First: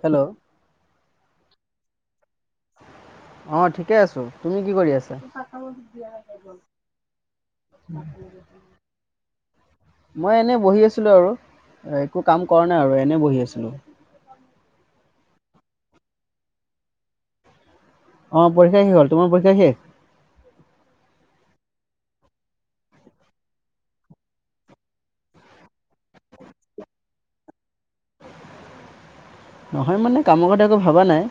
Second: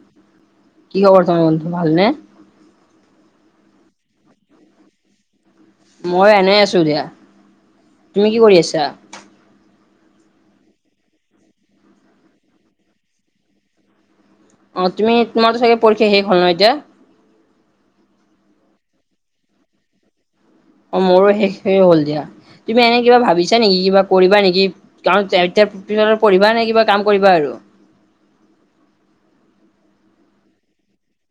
Hello! কি খবৰ [unintelligible] বন্ধু ভালনে? অ ঠিকে আছো। তুমি কি কৰি আছা? মই এনেই আছো দিয়া। তুমি কি কৰি আছা? মই এনেই বহি আছিলোঁ আৰু। একো কাম কৰা নাই আৰু এনেই বহি আছিলোঁ। অ তুমি তোমাৰ চাগে পৰীক্ষা শেষ হ'ল ন এতিয়া? অ পৰীক্ষা কি হ'ল। তোমাৰ পৰীক্ষা শেষ? অ মোৰো শেষে হ'ল দিয়া। তুমি এনে কিবা ভাবিছা নেকি কিবা কৰিবা নেকি [unintelligible] পঢ়িবা নে কিবা কাম কৰিবা আৰু? নহয় মানে কামৰ কথা এক ভবা নাই।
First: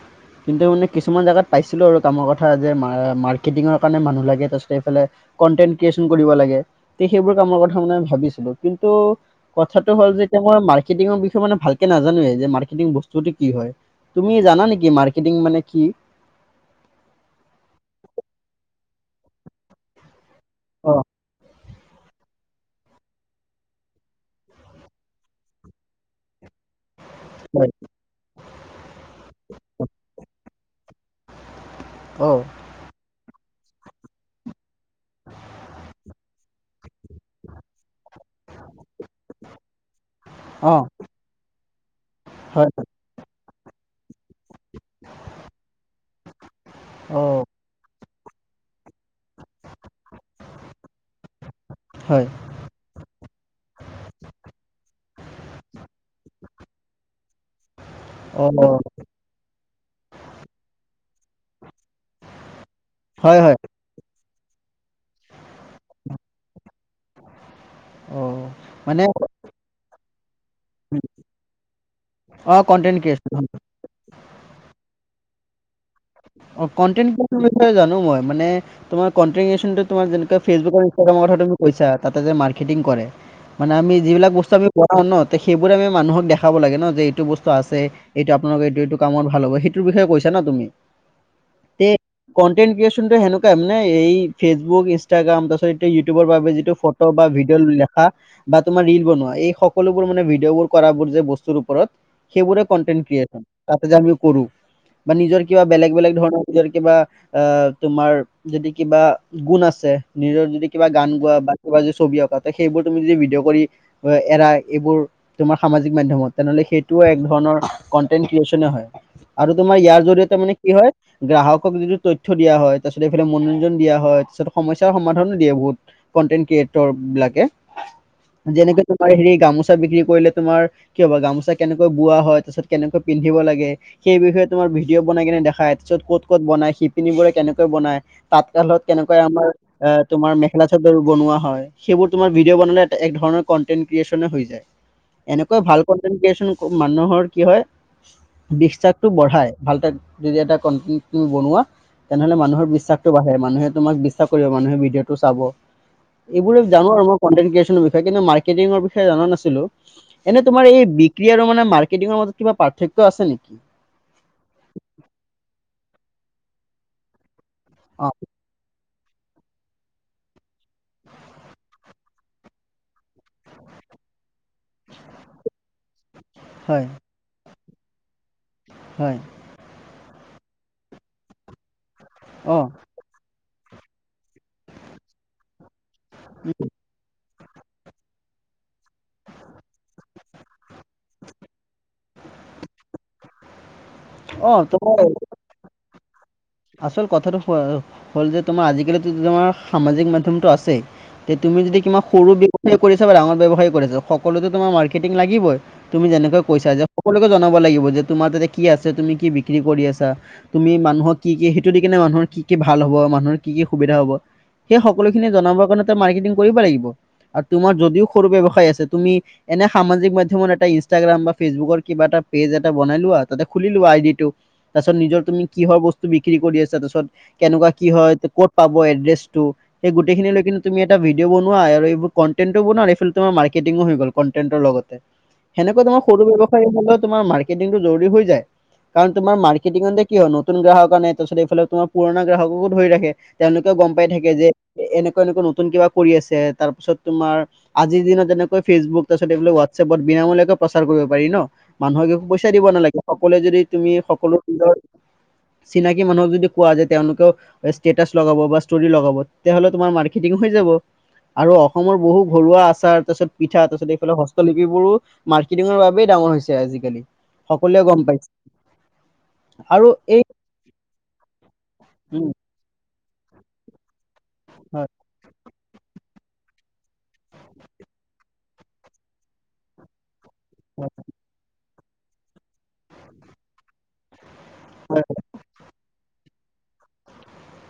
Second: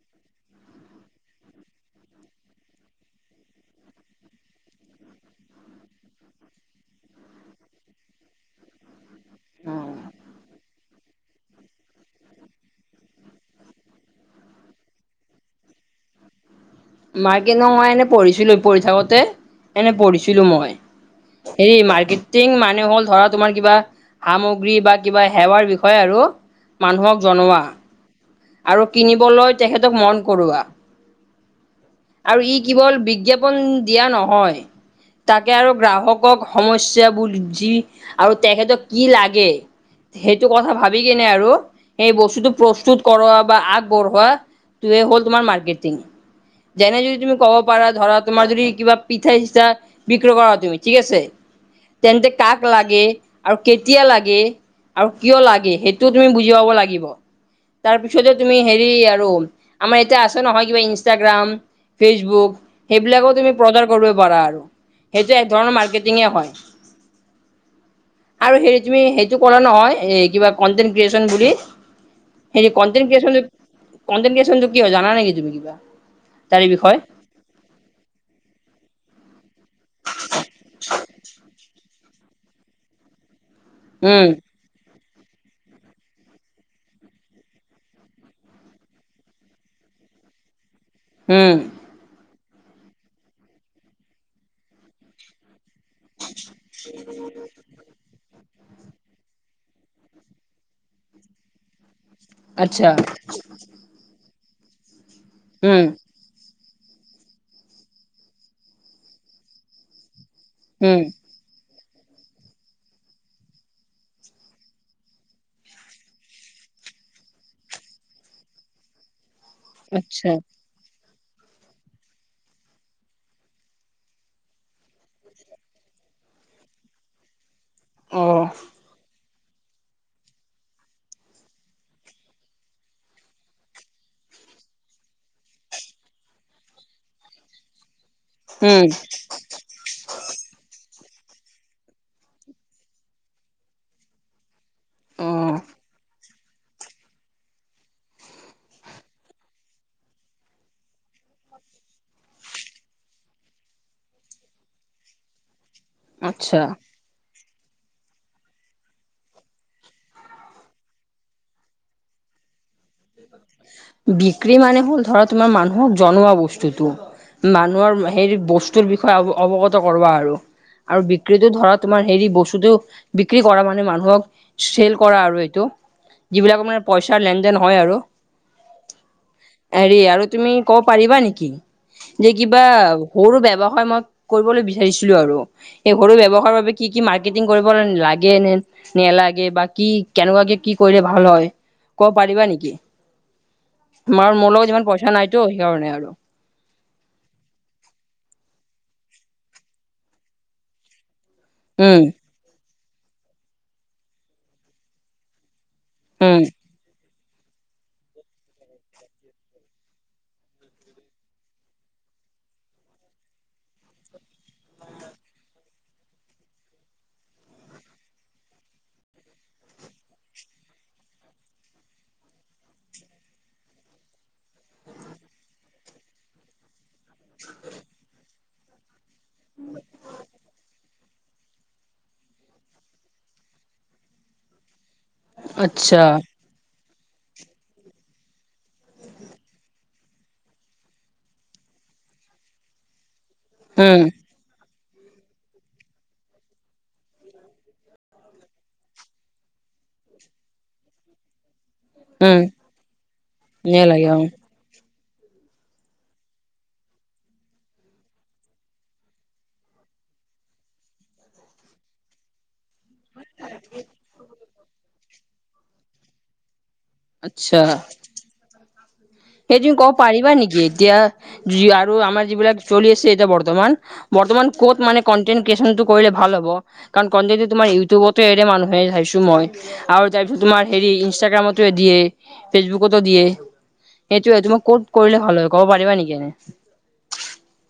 কিন্তু মানে কিছুমান জেগাত পাইছিলোঁ আৰু কামৰ কথা যে মা-মাৰ্কেটিঙৰ কাৰণে মানুহ লাগে তাৰপিছত এইফালে কনটেন্ট ক্ৰিয়েচন কৰিব লাগে, তে সেইবোৰ কামৰ কথা মানে ভাবিছিলো কিন্তু কথাটো হ'ল যে তোমাৰ মাৰ্কটিং বিষয়ে মান ভাকে নাজানোৱে যে মাৰ্কটিং বস্তু যে কি হয়। তুমি জানা নেকি মাৰ্কেটিং মানে কি? মাৰ্কটিং ন মই এনে পঢ়িছিলো পঢ়ি থাকোতে, এনে পঢ়িছিলো মই। অঁ এই মাৰ্কেটিং মানুহ হ'ল ধৰা তোমাৰ কিবা সামগ্ৰী বা কিবা সেৱাৰ বিষয়ে আৰু মানুহক জনোৱা। হয় আৰু কিনিবলৈ তেখেতক মন কৰোৱা। অঁ আৰু ই কেৱল বিজ্ঞাপন দিয়া নহয়। তাকে আৰু গ্ৰাহকক সমস্যাবোৰ যি আৰু তেখেতক কি লাগে সেইটো কথা অঁ ভাবি কেনে আৰু সেই বস্তুটো হয় প্ৰস্তুত কৰোৱা বা আগবঢ়োৱা টোৱে হ'ল তোমাৰ মাৰ্কেটিং। যেনে যদি তুমি অঁ ক'ব পাৰা ধৰা তোমাৰ যদি কিবা পিঠাই-চিঠা বিক্ৰী কৰা তুমি ঠিক আছে। হয় তেন্তে কাক লাগে, আৰু কেতিয়া লাগে আৰু কিয় লাগে? সেইটো তুমি বুজি পাব লাগিব। তাৰপিছতে অ তুমি হেৰি আৰু আমাৰ এতিয়া আছে নহয় কিবা ইনষ্টাগ্ৰাম ফেচবুক সেইবিলাকটো হয় তুমি হয় প্ৰচাৰ কৰিব পাৰা আৰু সেইটো এক ধৰণৰ মাৰ্কেটিঙে হয়। অ আৰু হেৰি মানে তুমি সেইটো কৰা নহয়। এই কিবা কণ্টেণ্ট ক্ৰিয়েচন বুলি অ সেই কণ্টেণ্ট ক্ৰিয়েচন ক্ৰিয়েচনটো, কণ্টেণ্ট ক্ৰিয়েচনটো কি হয় জানা নেকি তুমি কিবা? তাৰে অ বিষয়ে কণ্টেণ্ট ক্ৰিয়েচনৰ বিষয়ে জানো মই, মানে কণ্টেণ্ট ক্ৰিয়েচন তোমাৰ যেনেকা ফেচবুক, ইনষ্ট্ৰাগামত কথাটো কৈছা তাতে মাৰ্কেটিং কৰে মানে আমি উম যিবিলাক বস্তু আমি বনাওঁ ন। সেইবোৰে আমি মানুহক দেখাব লাগে ন যে এইটো বস্তু আছে, এইটো আপোনালোকৰ এইটো এইটো কামত ভাল হ'ব। সেইটো বিষয়ে কৈছা ন তুমি? উম। তে কণ্টেণ্ট ক্ৰিয়েচনটো সেনেকুৱাই মানে এই ফেচবুক, ইনষ্টাগ্ৰাম তাৰপিছত ইউটিউবৰ বাবে যিটো ফটো বা ভিডিঅ' লিখা বা তোমাৰ ৰিল বনোৱা। এই সকলোবোৰ মানে ভিডিঅ' বোৰ কৰাৰ যে বস্তুৰ ওপৰত সেইবোৰে আচ্ছা কনটেনট ক্ৰিয়েচন, তাতে যে আমি কৰো। বা নিজৰ কিবা উম বেলেগ বেলেগ ধৰণৰ নিজৰ কিবা আহ' তোমাৰ যদি কিবা গুণ আছে নিজৰ যদি- কিবা উম গান গোৱা বা কিবা যদি ছবি অঁকা ত' সেইবোৰ তুমি যদি ভিডিঅ' কৰি এৰা এইবোৰ- তোমাৰ সামাজিক মাধ্যমত তেনে হ'লে সেইটোও এক ধৰণৰ কনটেনট ক্ৰিয়েচনে হয়। আৰু তোমাৰ ইয়াৰ আচ্ছা জৰিয়তে মানে কি হয়- গ্ৰাহক যিটো তথ্য দিয়া হয়, তাৰপিছত এইফালে মনোৰঞ্জন দিয়া হয়, তাৰপিছত সমস্যাৰ সমাধানো দিয়ে বহুত। কনটেনট ক্ৰিয়েটৰ বিলাকে। অ যেনেকে তোমাৰ হেৰি গামোচা বিক্ৰী কৰিলে তোমাৰ- কিয় বা গামোচা কেনেকৈ বোৱা হয়, তাৰপিছত কেনেকৈ পিন্ধিব লাগে, সেই বিষয়ে তোমাৰ ভিডিঅ' বনাই কিনে দেখা খাই, তাৰপিছত ক'ত ক'ত বনাই, শিপিনী বোৰে কেনেকৈ বনাই, তাঁত শালত উম কেনেকৈ আমাৰ- এ তোমাৰ মেখেলা-চাদৰ বনোৱা হয়। সেইবোৰ তোমাৰ ভিডিঅ' বনালে এক ধৰণৰ কন্টেন্ট ক্ৰিয়েচনে হৈ যায়। অ এনেকৈ ভাল কণ্টেণ্ট ক্ৰিয়েচন- মানুহৰ কি হয় বিশ্বাসটো বঢ়াই, ভাল তাত- যদি এটা [unintelligible] বনোৱা- তেনে হ'লে মানুহৰ বিশ্বাসটো বাহে, মানুহে তোমাক বিশ্বাস কৰিব, মানুহে ভিডিঅ'টো চাব। এইবোৰে আচ্ছা জানো আৰু মই কণ্টেণ্ট ক্ৰিয়েচনৰ বিষয়ে। কিন্তু মাৰ্কেটিঙৰ বিষয়ে জানা নাছিলো। এনে তোমাৰ এই বিক্ৰী আৰু মানে মাৰ্কেটিঙৰ মাজত কিবা পাৰ্থক্য- আছে নেকি? বিক্ৰী মানে হ'ল ধৰা তোমাৰ মানুহক জনোৱা বস্তুটো। মানুহৰ অ', হেৰি বস্তুৰ বিষয়ে অৱগত কৰোৱা আৰু। আৰু বিক্ৰীটো ধৰা তোমাৰ হেৰি বস্তুটো বিক্ৰী কৰা মানে মানুহক- চেল কৰা আৰু এইটো। যিবিলাক মানে হয়, পইচাৰ লেন-দেন হয় আৰু। হয়। হেৰি আৰু তুমি ক'ব পাৰিবা নেকি যে অ', কিবা- সৰু ব্যৱসায় মই কৰিবলৈ বিচাৰিছিলো আৰু। এই সৰু ব্যৱসায় বাবে কি- কি মাৰ্কেটিং কৰিব লাগে নে নেলাগে বা কি কেনেকুৱাকে কি কৰিলে ভাল হয়। ক'ব পাৰিবা নেকি? মাৰ মোৰ অ', লগত ইমান তোমাৰ পইচা নাইতো সেইকাৰণে আৰু। আচল কথাটো হ'ল যে তোমাৰ আজিকালিতো তোমাৰ সামাজিক মাধ্যমটো আছেই- তে, তুমি যদি কিবা উম, সৰু ব্যৱসায় কৰি আছা বা ডাঙৰ ব্যৱসায়ী কৰি আছা সকলোতে তোমাৰ মাৰ্কেটিং লাগিবই। তুমি উম, যেনেকৈ কৈছা যে- সকলোকে জনাব লাগিব যে তোমাৰ তাতে কি আছে, তুমি কি বিক্ৰী কৰি আছা, তুমি মানুহক- কি কি সেইটো দি কিনে মানুহৰ কি কি ভাল হ'ব, মানুহৰ কি সুবিধা হ'ব- সেই সকলোখিনি জনাব কাৰণে তই মাৰ্কেটিং কৰিব লাগিব আৰু তোমাৰ যদিও সৰু ব্যৱসায় আছে তুমি- এনে সামাজিক মাধ্যমত এটা ইনষ্টাগ্ৰাম বা ফেচবুকৰ কিবা এটা পেজ এটা বনাই লোৱা তাতে খুলি লোৱা আই ডি টো। তাৰপিছত নিজৰ তুমি কিহৰ বস্তু বিক্ৰী কৰি আছা তাৰপিছত কেনেকুৱা কি হয়, ক'ত পাব এড্ৰেছটো সেই গোটেই খিনি লৈ কিনি তুমি এটা ভিডিঅ' বনোৱা আৰু এইবোৰ কনটেনটো বনোৱা এই ফালে তোমাৰ মাৰ্কেটিংও হৈ গ'ল কন্টেন্টৰ লগতে। সেনেকৈ আচ্ছা, তোমাৰ সৰু ব্যৱ হায় হলো তোমাৰ মাৰ্কেটিংটো জল্দি হৈ যায় কাৰণ তোমাৰ মাৰ্কেটিংটে কি হয় নতুন গ্ৰাহক- কাৰণে তাৰপাছত এইফালে তোমাৰ পুৰণা গ্ৰাহকো ধৰি ৰাখে তেওঁলোকেও গম উম, পাই থাকে যে- এনেকুৱা এনেকুৱা নতুন কিবা কৰি আছে তাৰ পিছত তোমাৰ- আজিৰ দিনত যেনেকৈ ফেচবুক তাৰিছত এইফালে হোৱাটছএপত বিনামূলীয়াকৈ প্ৰচাৰ কৰিব পাৰি ন'। মানুহক একো উম, পইচা দিব নালাগে, সকলোৱে যদি ধুনীয়া তুমি লাগে অ', সকলো নিজৰ- চিনাকি মানুহক যদি কোৱা যে তেওঁলোকেও- ষ্টেটাচ লগাব বা ষ্টোৰি লগাব তেতিয়া হ'লে তোমাৰ মাৰ্কেটিং হৈ যাব। আৰু অসমৰ বহু ঘৰুৱা আ তাৰ পিছত পিঠা তাৰপিছ এইফালে হস্তলিপিবোৰো মাৰ্কেটিঙৰ বাবেই ডাঙৰ হৈছে আজিকালি। আচ্ছা, সকলোৱে গম পাইছে। [inaudible] সেই তুমি আৰু ক'ব এই পাৰিবা নেকি? এতিয়া যি আৰু আমাৰ উম, যিবিলাক চলি আছে এতিয়া বৰ্তমান। বৰ্তমান ক'ত হয় মানে কনটেণ্ট ক্ৰিয়েচনটো কৰিলে ভাল হ'ব? কাৰণ কনটেন্টো তোমাৰ ইউটিউবতে এৰে মানুহে চাইছো মই, আৰু তাৰপিছত তোমাৰ হেৰি ইনষ্টাগ্ৰামত দিয়ে, ফেচবুকতো দিয়ে, সেইটোৱে তোমাৰ ক'ত কৰিলে ভাল হয়। ক'ব পাৰিবা নেকি এনে?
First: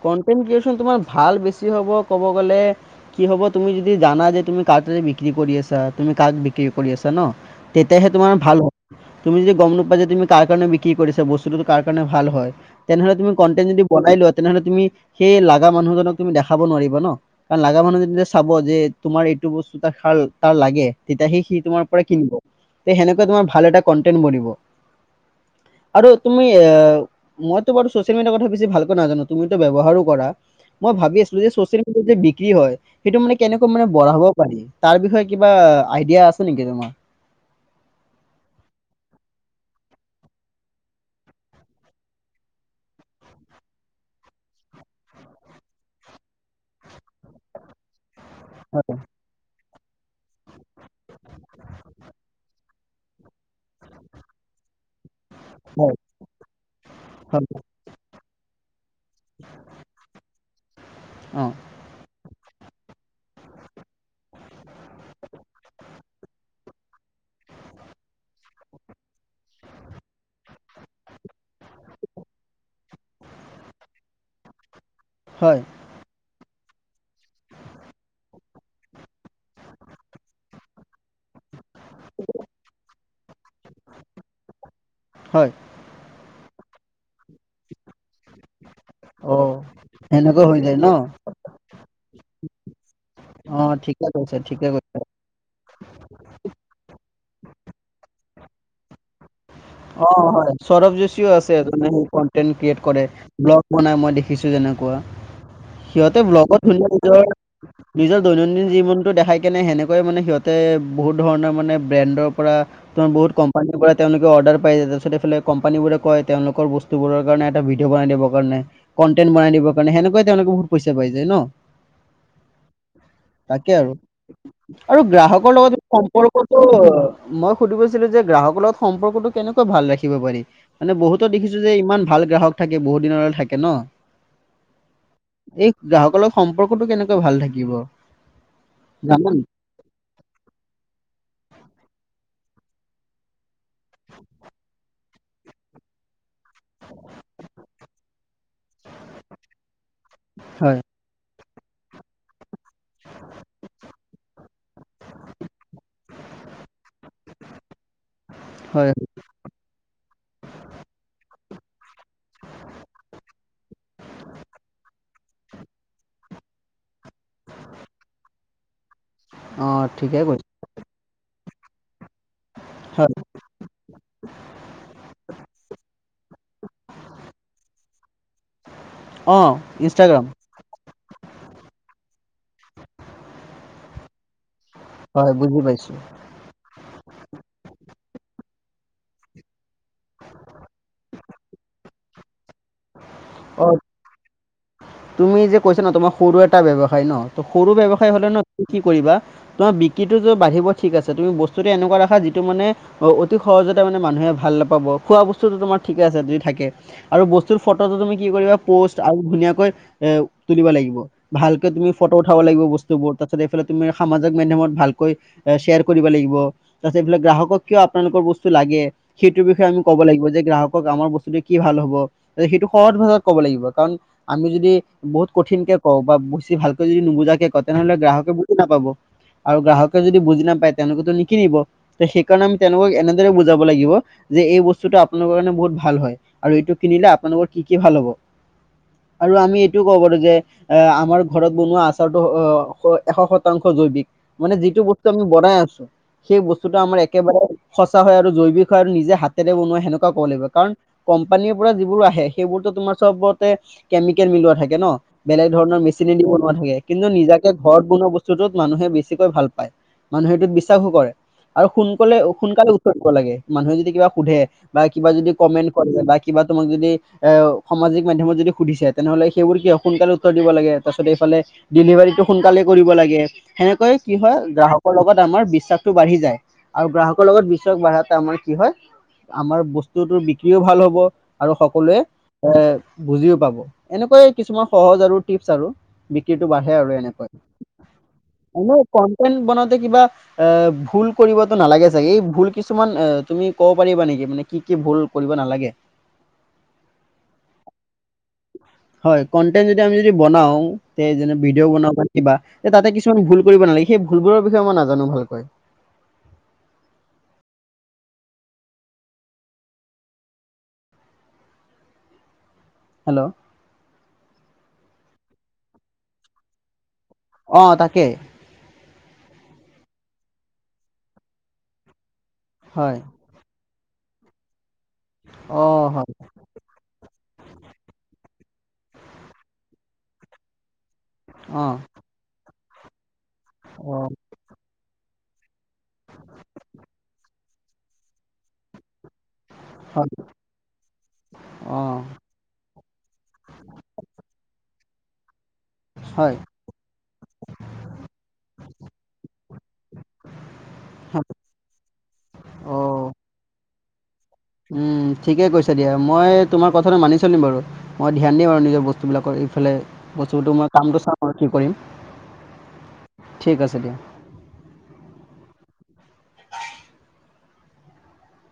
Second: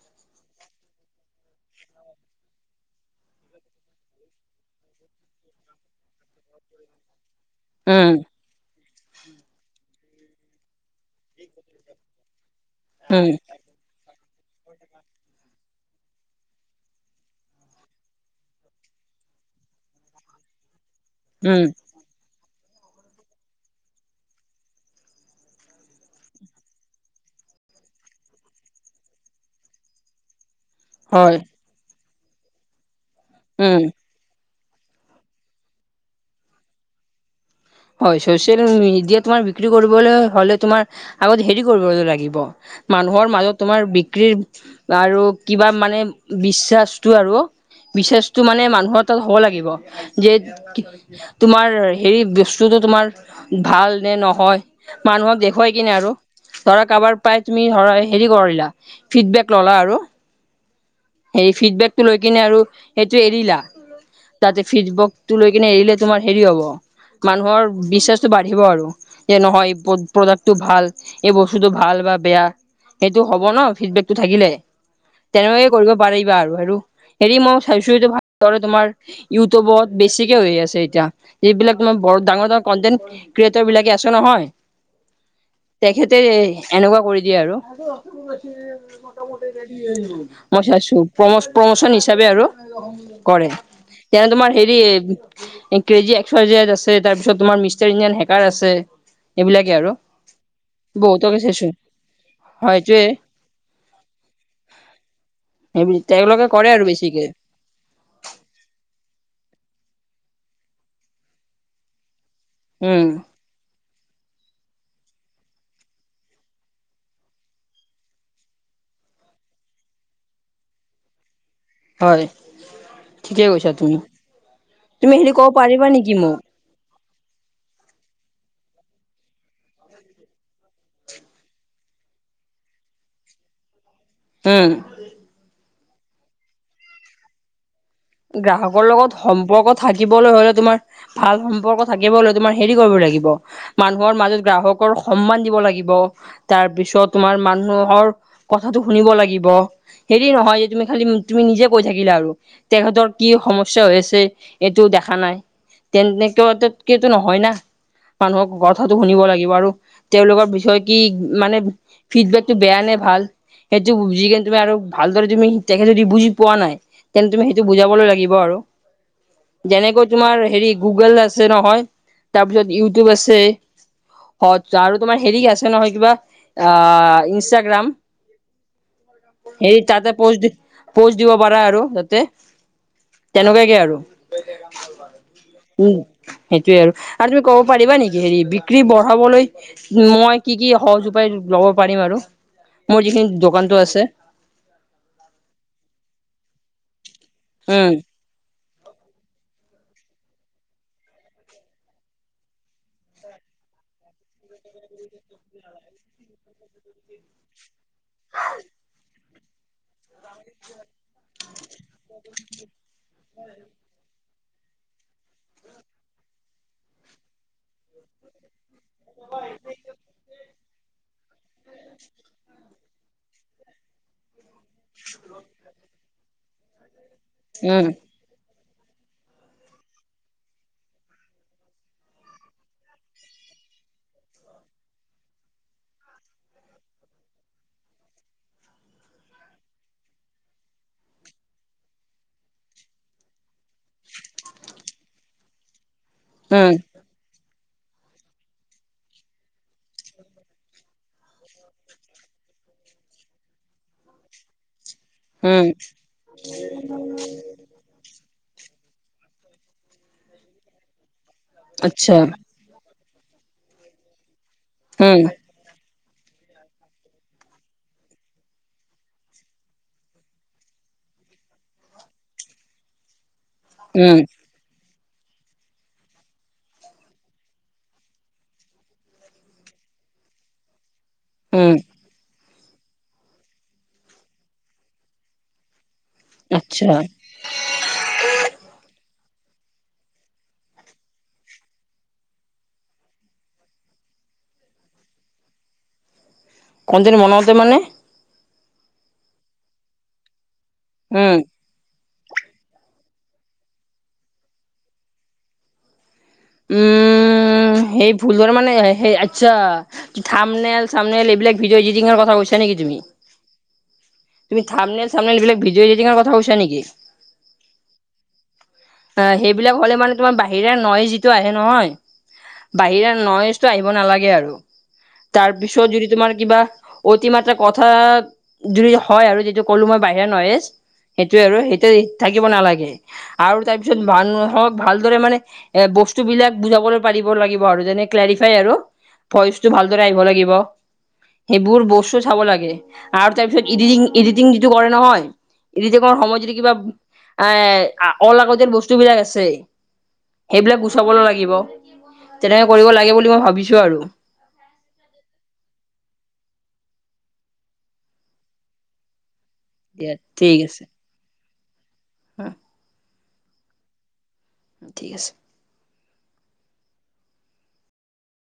কনটেন্ট ক্ৰিয়েচন তোমাৰ ভাল বেছি হ'ব ক'ব গ'লে। কি হ'ব তুমি যদি জানা যে তুমি কাৰ তাতে বিক্ৰী কৰি আছা। তুমি কাক বিক্ৰী কৰি আছা ন। তেতিয়াহে উম, তোমাৰ ভাল হ'ব। তুমি যদি গম নোপোৱা যে তুমি কাৰ কাৰণে বিক্ৰী কৰিছা, বস্তুটো কাৰ কাৰণে ভাল হয়। তেনেহলে উম, তুমি কনণ্টেন যদি বনাই লোৱা তেনেহলে তুমি, সেই লাগা মানুহজনক তুমি দেখাব নোৱাৰিবা ন। কাৰণ লাগা মানুহে যেতিয়া চাব যে তোমাৰ এইটো বস্তু তাৰ তাৰ লাগে, তেতিয়াহে সি উম, তোমাৰ পৰাই কিনিব, সেনেকে তোমাৰ ভাল এটা কনটেন্ট বনিব। আৰু তুমি, এ মইতো বাৰু ছচিয়েল মিডিয়াৰ কথা বেছি ভাল একো নাজানো, তুমি ত' ব্যৱহাৰো কৰা, মই ভাবি হয়, আছো যে চচিৱেল মিডিয়াত যে বিক্ৰী হয় সেইটো মানে কেনেকৈ উম। মানে বঢ়াব পাৰি, তাৰ বিষয়ে কিবা আইডিয়া আছে নেকি তোমাৰ। হয়' চচিয়েল মিডিয়াত তোমাৰ বিক্ৰী কৰিবলৈ হলে, তোমাৰ আগত হেৰি কৰিব লাগিব। মানুহৰ মাজত তোমাৰ বিক্ৰীৰ আৰু কিবা মানে বিশ্বাসটো আৰু বিশ্বাস টো মানে হয় মানুহৰ তাত হ'ব লাগিব। যে তোমাৰ হেৰি বস্তুটো তোমাৰ ভাল নে নহয়, মানুহক দেখুৱাই কিনে হয় আৰু, ধৰা কাবাৰ পাই হয় তুমি হেৰি কৰিলা, ফিডবেক ল'লা আৰু অ হেৰি ফিডবেক টো লৈ কিনে আৰু সেইটো এৰিলা, তাতে ফিডবেকটো লৈ কিনে এৰিলে তোমাৰ হেৰি হ'ব। মানুহৰ বিশ্বাসটো বাঢ়িব আৰু। যে নহয় এই প্ৰডাক্টটো ভাল, এই বস্তুটো ভাল বা বেয়া। সেইটো হ'ব ন ফিডবেকটো থাকিলে। হয় তেনেকুৱাকে কৰিব পাৰিবা আৰু, আৰু হেৰি মই চাইছো যে ভালদৰে তোমাৰ ইউটউবত বেছিকে হৈ আছে এতিয়া, এইবিলাক বৰ ডাঙৰ ডাঙৰ কনটেন্ট ক্ৰিয়েটৰ বিলাকে আছে নহয়। হয় তেখেতে এনেকুৱা কৰি দিয়ে আৰু। অ', সেনেকুৱা হৈ মই যায় ন? চাইছো, প্ৰম প্ৰমচন হিচাপে আৰু। কৰে, অ', ঠিকে তেওঁ কৈছে, তোমাৰ ঠিকে হেৰি কৈছে। ক্ৰেজি এস্ক উৱাই জেড আছে, তাৰপিছত তোমাৰ মিষ্টাৰ ইন্দিয়ান হেকাৰ আছে। এইবিলাকে আৰু। অ' হয়, সৌৰভ যোশীও বহুতকে আছে, চাইছো এজনে কনটেণ্ট হয় ক্ৰিয়েট কৰে। এইটোয়ে ব্লগ বনাই মই দেখিছো যেনেকুৱা, সেই সিহঁতে তেওঁলোকে ব্লগত কৰে শুনি আৰু নিজৰ বেছিকে নিজৰ দৈনন্দিন জীৱনটো দেখাই কেনে, সেনেকৈ মানে সিহঁতে বহুত ধৰণৰ মানে ব্ৰেণ্ডৰ পৰা, উম তোমাৰ বহুত কোম্পানীৰ পৰা তেওঁলোকে অৰ্ডাৰ পাই, তাৰপিছত এইফালে কম্পানীবোৰে কয়, তেওঁলোকৰ বস্তুবোৰৰ কাৰণে এটা ভিডিঅ' বনাই দিব কাৰণে। কনটেন্ট বনাই দিব কাৰণে, সেনেকৈ তেওঁলোকে বহুত পইচা পাই যায় ন। হয় ঠিকে কৈছা তাকে আৰু। তুমি আৰু তুমি হেৰি ক'ব গ্ৰাহকৰ লগত পাৰিবা নেকি সম্পৰ্ক মোক ত' মই সুধিব লৈছিলোঁ যে, গ্ৰাহকৰ লগত সম্পৰ্কটো কেনেকৈ ভাল ৰাখিব পাৰি? মানে বহুতো দেখিছো যে ইমান ভাল গ্ৰাহক থাকে, বহুত দিনলে থাকে ন। উম। এ গ্ৰাহকৰ লগত সম্পৰ্কটো কেনেকৈ ভাল থাকিব? গ্ৰাহকৰ লগত জানা নেকি? সম্পৰ্কত- থাকিবলৈ হলে তোমাৰ ভাল সম্পৰ্ক থাকিব ল তোমাৰ হেৰি কৰিব লাগিব? মানুহৰ মাজত গ্ৰাহকৰ সন্মান দিব লাগিব, তাৰ পিছত তোমাৰ মানুহৰ- কথাটো শুনিব লাগিব, হেৰি নহয় যে হয়, তুমি খালি তুমি নিজে কৈ থাকিলা আৰু। তেখেতৰ কি সমস্যা হৈ আছে? এইটো দেখা নাই। তেনেকেটো নহয় নাহ, মানুহৰ হয়, কথাটো শুনিব লাগিব আৰু- তেওঁলোকৰ বিষয়ে কি মানে ফিডবেকটো বেয়া নে ভাল? সেইটো বুজি কিনে তুমি আৰু ভালদৰে তুমি তেখেতে যদি বুজি পোৱা নাই, তেন্তে তুমি- টো বুজাবলৈ লাগিব আৰু, অ' যেনেকৈ ঠিকে তোমাৰ কৈছে হেৰি গুগল আছে নহয়। তাৰপিছত ইউটোব হয়, আছে। অত আৰু তোমাৰ হেৰি আছে নহয় কিবা? অঁ ইনষ্টাগ্ৰাম। অ' হেৰি তাতে ইনষ্টাগ্ৰাম পৌচ দি পৌচ দিব পাৰা আৰু তাতে। তেনেকুৱাকে আৰু। হয় বুজি পাইছোঁ। উম'। সেইটোৱে আৰু, আৰু তুমি ক'ব পাৰিবা নেকি হেৰি বিক্ৰী বঢ়াবলৈ- মই কি কি সহজ উপায় ল'ব পাৰিম আৰু? মোৰ যিখিনি অ' দোকানতো আছে। তুমি যে কৈছা ন তোমাৰ সৰু এটা ব্যৱসায় ন, ত সৰু উম ব্যৱসায় হলে ন তুমি কি কৰিবা? তোমাৰ বিক্ৰীটোটো বাঢ়িব ঠিক আছে, তুমি বস্তুটো এনেকুৱা ৰাখা যিটো মানে- অ অতি সহজতে মানে মানুহে ভাল নাপাব, খোৱা বস্তুতোটো তোমাৰ ঠিকে আছে যদি থাকে। আৰু বচ- তোৰ ফটোটো তুমি কি কৰিবা? প'ষ্ট আৰু ধুনীয়াকৈ এ তুলিব লাগিব। ভালকে তুমি ফটো উঠাব লাগিব বস্তুবোৰ। তাৰপিছত এইফালে তুমি সামাজিক মাধ্যমত ভালকৈ- এ শ্বেয়াৰ কৰিব লাগিব, তাৰপিছত এইবিলাক গ্ৰাহক কিয় আপোনালোকৰ বস্তু লাগে- সেইটোৰ বিষয়ে আমি ক'ব লাগিব যে গ্ৰাহকক আমাৰ বস্তুটোৱে কি ভাল হ'ব? সেইটো- সহজ ভাষাত ক'ব লাগিব, কাৰণ আমি যদি বহুত কঠিন কে কওঁ বা বেছি ভালকে যদি নুবুজাক- কে কওঁ উম তেনেহলে গ্ৰাহকে বুজি নাপাব, আৰু গ্ৰাহকে যদি বুজি নাপায় তেওঁলোকেতো নিকিনিব। যে সেইকাৰণে আমি তেওঁলোকক এনেদৰে বুজাব লাগিব, যে এই বস্তুটো আপোনালোকৰ কাৰণে বহুত ভাল হয়। আৰু এইটো কিনিলে আপোনালোকৰ কি কি ভাল হব? আৰু আমি- টো ক'ব পাৰো যে, এ আমাৰ ঘৰত বনোৱা আচাৰটো এশ শতাংশ জৈৱিক। মানে যিটো বস্তু আমি বনাই আছো, সেই উম বস্তুটো আমাৰ একেবাৰে- সঁচা হয় আৰু জৈৱিক হয় আৰু নিজে হাতেৰে বনোৱা সেনেকুৱা ক'ব লাগিব। কাৰণ- কম্পানীৰ পৰা যিবোৰ আহে, সেইবোৰতো তোমাৰ চবতে কেমিকেল মিলোৱা থাক- কে ন, বেলেগ উম ধৰণৰ মেচিনে দিব থাকে। কিন্তু নিজাকে- ঘৰত বনোৱা বস্তুটোত মানুহে বেছিকৈ ভাল পায়, মানুহে এইটোত বিশ্বাসো কৰে। আৰু আচ্ছা সোনকলে সোনকালে উত্তৰ দিব লাগে, মানুহে যদি কিবা সুধে বা কিবা উম যদি কমেন্ট কৰে বা- কিবা তোমাক যদি এ সামাজিক মাধ্যমত যদি সুধিছে, তেনেহ'লে- সেইবোৰ কিয়? সোনকালে উত্তৰ দিব লাগে তাপিছত এইফালে ডেলিভাৰীটো সোনকালে কৰিব লাগে। সেনেকৈ কি উম হয়? গ্ৰাহক- কৰ লগত আমাৰ বিশ্বাসতটো বাঢ়ি যায়, আৰু গ্ৰাহকৰ লগত বিশ্বাস বাঢ়াতে আমাৰ কি হয়- আমাৰ বস্তুতোৰ বিক্ৰীও ভাল হ'ব, - আৰু উম সকলোৱে এ বুজিও পাব এনেকুৱাই কিছুমান সহজ আৰু টিপছ আৰু। বিক্ৰীতো বাঢ়ে আচ্ছা আৰু এনেকৈ। [unintelligible] এনেই কনটেনট বনাওঁতে কিবা- এ ভুল কৰিবতো নালাগে চাগে? এই ভুল কিছুমান এহ তুমি ক'ব পাৰিবা নেকি মানে- কি কি ভুল কৰিব নালাগে? কন্টেন বনাওঁতে মানে- হয়। কন্টেন্ট যদি আমি যদি বনাওঁ, তে যেনে উম ভিডিঅ' বনাওঁ কিবা তাতে কিছুমান ভুল কৰিব নালাগে। সেই ভুলবোৰৰ বিষয়ে মই নাজানো ভালকৈ? উম। উম, সেই ভুল বোৰ মানে সেই আচ্ছা। থামনেল চামনেল এইবিলাক ভিডিঅ' এডিটিঙৰ কথি কৈছা নেকি তুমি? হেল্ল'? তুমি থামনেল চামনেল এইবিলাক ভডিঅ' এডিঙৰ কথা কৈছা নেকি? অ' তাকে। অ' সেইবিলাক হ'লে মানে তোমাৰ বাহিৰা নইজ যিটো আহে নহয় হয় বাহিৰা ন্ইজটো আহিব নালাগে আৰু, তাৰ অ পিছত যদি হয় তোমাৰ কিবা অতিমাত্ৰ কথা যদি হয়, আৰু যিটো ক'লো মই বাহিৰা নইজ সেইটো আৰু অ সেইটো থাকিব নালাগে। আৰু তাৰ অ পিছত মানুহক ভালদৰে মানে এ বস্তু বিলাক বুজাবলৈ পাৰিব লাগিব আৰু, যেনে ক্লেৰিফাই আৰু। ভইচ টো ভালদৰে হয় আহিব লাগিব। অ সেইবোৰ বস্তুত চাব লাগে। আৰু তাৰ পিছত এডিটিং এডিটিং যিটো কৰে নহয়, এডিটিংৰ হয় সময়ত যদি কিবা এ অলাগতীয় বস্তু বিলাক আছে, সেইবিলাক গুচাবলৈ লাগিব। তেনেকে অ কৰিব লাগে বুলি মই ভাবিছো আৰু। উম, ঠিকে কৈছা দিয়া, মই তোমাৰ কথাটো মানি চলিম বাৰু, মই ধ্যান দিম আৰু নিজৰ বস্তুবিলাকৰ ইফালে দিয়া ঠিক বস্তুটো মই আছে কামটো চাম আৰু কি কৰিম, অ ঠিক আছে দিয়া। ঠিক আছে।